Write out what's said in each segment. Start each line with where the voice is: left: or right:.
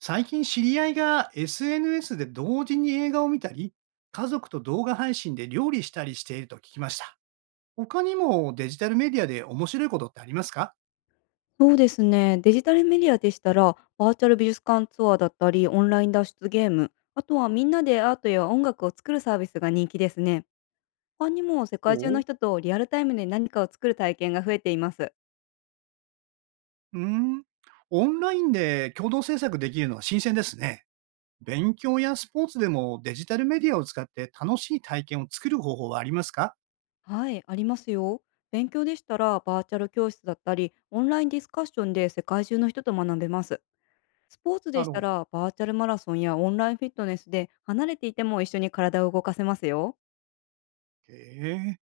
right: 最近知り合いが SNS で同時に映画を見たり、家族と動画配信で料理したりしていると聞きました。他にもデジタルメディアで面白いことってありますか？
left: そうですね。デジタルメディアでしたら、バーチャル美術館ツアーだったり、オンライン脱出ゲーム、あとはみんなでアートや音楽を作るサービスが人気ですね。他にも世
right: お
left: 界中の
right: う。
left: 人とリアルタイムで何かを作る体験が増えています。
right: うーん。オンラインで共同制作できるのは新鮮ですね。勉強やスポーツでもデジタルメディアを使って楽しい体験を作る方法はありますか？
left: はい、ありますよ。勉強でしたら、バーチャル教室だったり、オンラインディスカッションで世界中の人と学べます。スポーツ
right: な
left: でし
right: る
left: た
right: ほど。
left: ら、バーチャルマラソンやオンラインフィットネスで離れていても一緒に体を動かせますよ。
right: へえ。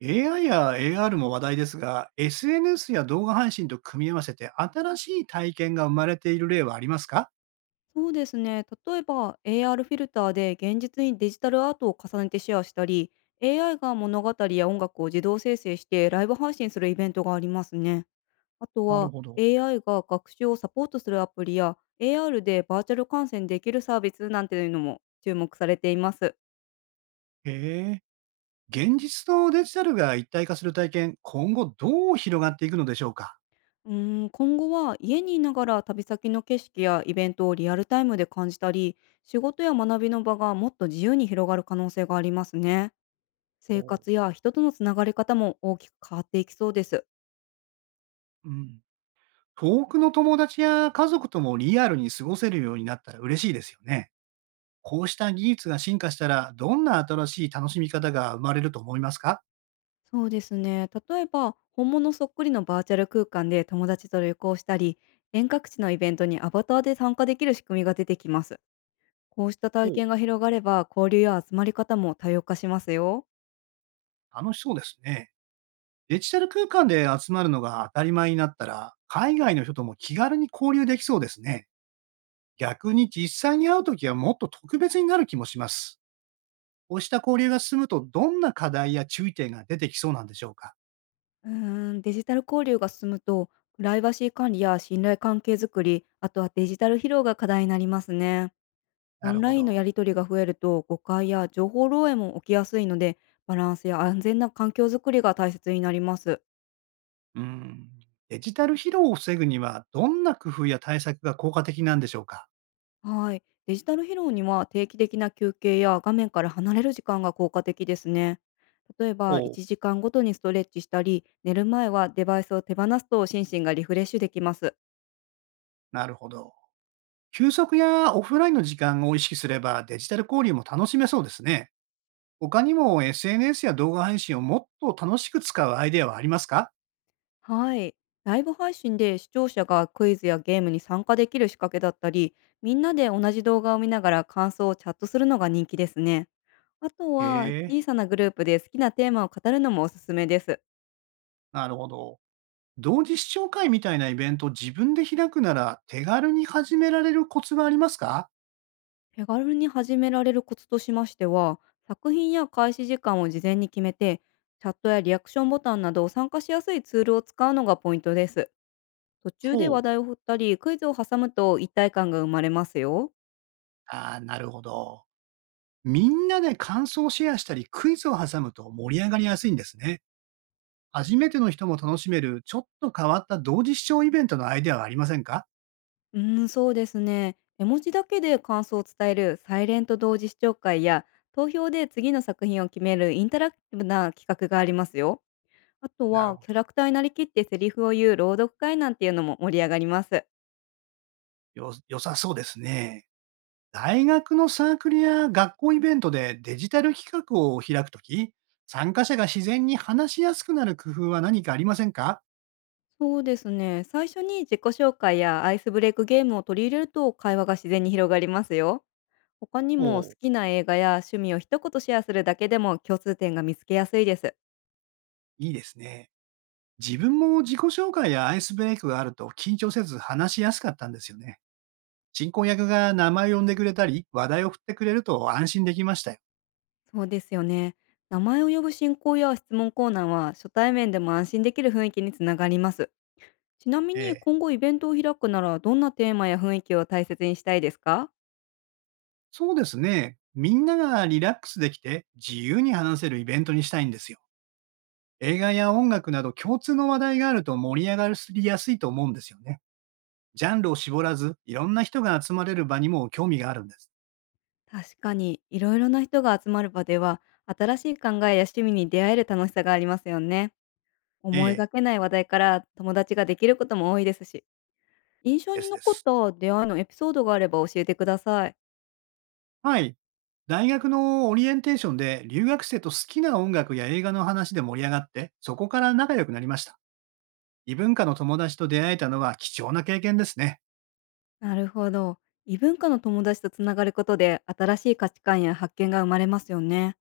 right: AI や AR も話題ですが、SNS や動画配信と組み合わせて新しい体験が生まれている例はありますか？
left: そうですね。例えば AR フィルターで現実にデジタルアートを重ねてシェアしたり、AI が物語や音楽を自動生成してライブ配信するイベントがありますね。あと
right: なる
left: は
right: ほど。
left: AI が学習をサポートするアプリや AR でバーチャル観戦できるサービスなんていうのも注目されています。
right: へえ。現実とデジタルが一体化する体験、今後どう広がっていくのでしょうか？
left: 今後は家にいながら旅先の景色やイベントをリアルタイムで感じたり、仕事や学びの場がもっと自由に広がる可能性がありますね。
right: お
left: 生
right: う。
left: 活や人とのつながり方も大きく変わっていきそうです。
right: うん。遠くの友達や家族ともリアルに過ごせるようになったら嬉しいですよね。こうした技術が進化したら、どんな新しい楽しみ方が生まれると思いますか？
left: そうですね。例えば、本物そっくりのバーチャル空間で友達と旅行したり、遠隔地のイベントにアバターで参加できる仕組みが出てきます。こうした
right: お
left: 体
right: う。
left: 験が広がれば、交流や集まり方も多様化しますよ。
right: 楽しそうですね。デジタル空間で集まるのが当たり前になったら、海外の人とも気軽に交流できそうですね。逆に実際に会うときはもっと特別になる気もします。こうした交流が進むと、どんな課題や注意点が出てきそうなんでしょうか？
left: うーデジタル交流が進むと、プライバシー管理や信頼関係づくり、あとはデジタル疲労が課題になりますね。オ
right: な
left: ン
right: るほ
left: ラインの
right: ど。
left: やり取りが増えると誤解や情報漏洩も起きやすいので、バランスや安全な環境づくりが大切になります。
right: うん。デジタル疲労を防ぐには、どんな工夫や対策が効果的なんでしょうか？
left: はい。デジタル疲労には定期的な休憩や画面から離れる時間が効果的ですね。例え
right: お
left: ば
right: う。
left: 1時間ごとにストレッチしたり、寝る前はデバイスを手放すと心身がリフレッシュできます。
right: なるほど。休息やオフラインの時間を意識すれば、デジタル交流も楽しめそうですね。他にも SNS や動画配信をもっと楽しく使うアイデアはありますか？
left: はい。ライブ配信で視聴者がクイズやゲームに参加できる仕掛けだったり、みんなで同じ動画を見ながら感想をチャットするのが人気ですね。あと
right: へ
left: は、
right: え、
left: 小さなグループで好きなテーマを語るのもおすすめです。
right: なるほど。同時視聴会みたいなイベントを自分で開くなら、手軽に始められるコツはありますか？
left: 手軽に始められるコツとしましては、作品や開始時間を事前に決めて、チャットやリアクションボタンなど参加しやすいツールを使うのがポイントです。途中で
right: ほ
left: 話
right: う。
left: 題を振ったり、クイズを挟むと一体感が生まれますよ。
right: ああ、なるほど。みんなで感想をシェアしたり、クイズを挟むと盛り上がりやすいんですね。初めての人も楽しめる、ちょっと変わった同時視聴イベントのアイデアはありませんか？
left: そうですね。絵文字だけで感想を伝えるサイレント同時視聴会や、投票で次の作品を決めるインタラクティブな企画がありますよ。あと
right: なる
left: は、
right: ほ
left: キャ
right: ど。
left: ラクターになりきってセリフを言う朗読会なんていうのも盛り上がります。
right: 良さそうですね。大学のサークルや学校イベントでデジタル企画を開くとき、参加者が自然に話しやすくなる工夫は何かありませんか？
left: そうですね。最初に自己紹介やアイスブレイクゲームを取り入れると会話が自然に広がりますよ。他にも
right: おお
left: 好
right: う、
left: きな映画や趣味を一言シェアするだけでも共通点が見つけやすいです。
right: いいですね。自分も自己紹介やアイスブレイクがあると緊張せず話しやすかったんですよね。進行役が名前を呼んでくれたり、話題を振ってくれると安心できましたよ。
left: そうですよね。名前を呼ぶ進行や質問コーナーは初対面でも安心できる雰囲気につながります。ちなみ
right: え
left: に
right: え、
left: 今後イベントを開くなら、どんなテーマや雰囲気を大切にしたいですか？
right: そうですね。みんながリラックスできて自由に話せるイベントにしたいんですよ。映画や音楽など共通の話題があると盛り上がりやすいと思うんですよね。ジャンルを絞らず、いろんな人が集まれる場にも興味があるんです。
left: 確かに、いろいろな人が集まる場では、新しい考えや趣味に出会える楽しさがありますよね。
right: え
left: 思い
right: え、
left: がけない話題から友達ができることも多いですし、印象
right: で
left: に
right: すで
left: 残っ
right: す。
left: た出会いのエピソードがあれば教えてください。
right: はい。大学のオリエンテーションで留学生と好きな音楽や映画の話で盛り上がって、そこから仲良くなりました。異文化の友達と出会えたのは貴重な経験ですね。
left: なるほど。異文化の友達とつながることで、新しい価値観や発見が生まれますよね。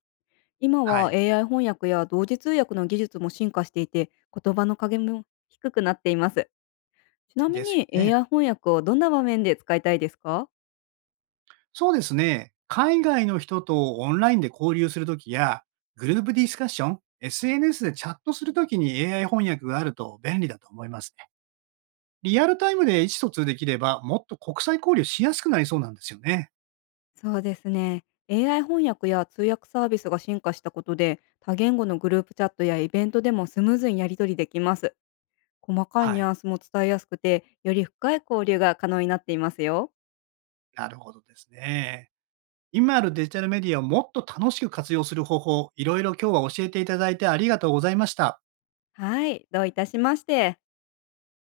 left: 今
right: は
left: は
right: い、
left: AI 翻訳や同時通訳の技術も進化していて、言葉の影も低くなっています。ちなみ
right: ですよ
left: に
right: ね。
left: AI 翻訳をどんな場面で使いたいですか？
right: そうですね。海外の人とオンラインで交流するときや、グループディスカッション、SNS でチャットするときに AI 翻訳があると便利だと思いますね。リアルタイムで意思疎通できれば、もっと国際交流しやすくなりそうなんですよね。
left: そうですね。AI 翻訳や通訳サービスが進化したことで、多言語のグループチャットやイベントでもスムーズにやり取りできます。細かい
right: は
left: ニュ
right: い。
left: アンスも伝えやすくて、より深い交流が可能になっていますよ。
right: なるほどですね。今あるデジタルメディアをもっと楽しく活用する方法、いろいろ今日は教えていただいてありがとうございました。
left: はい、どういたしまして。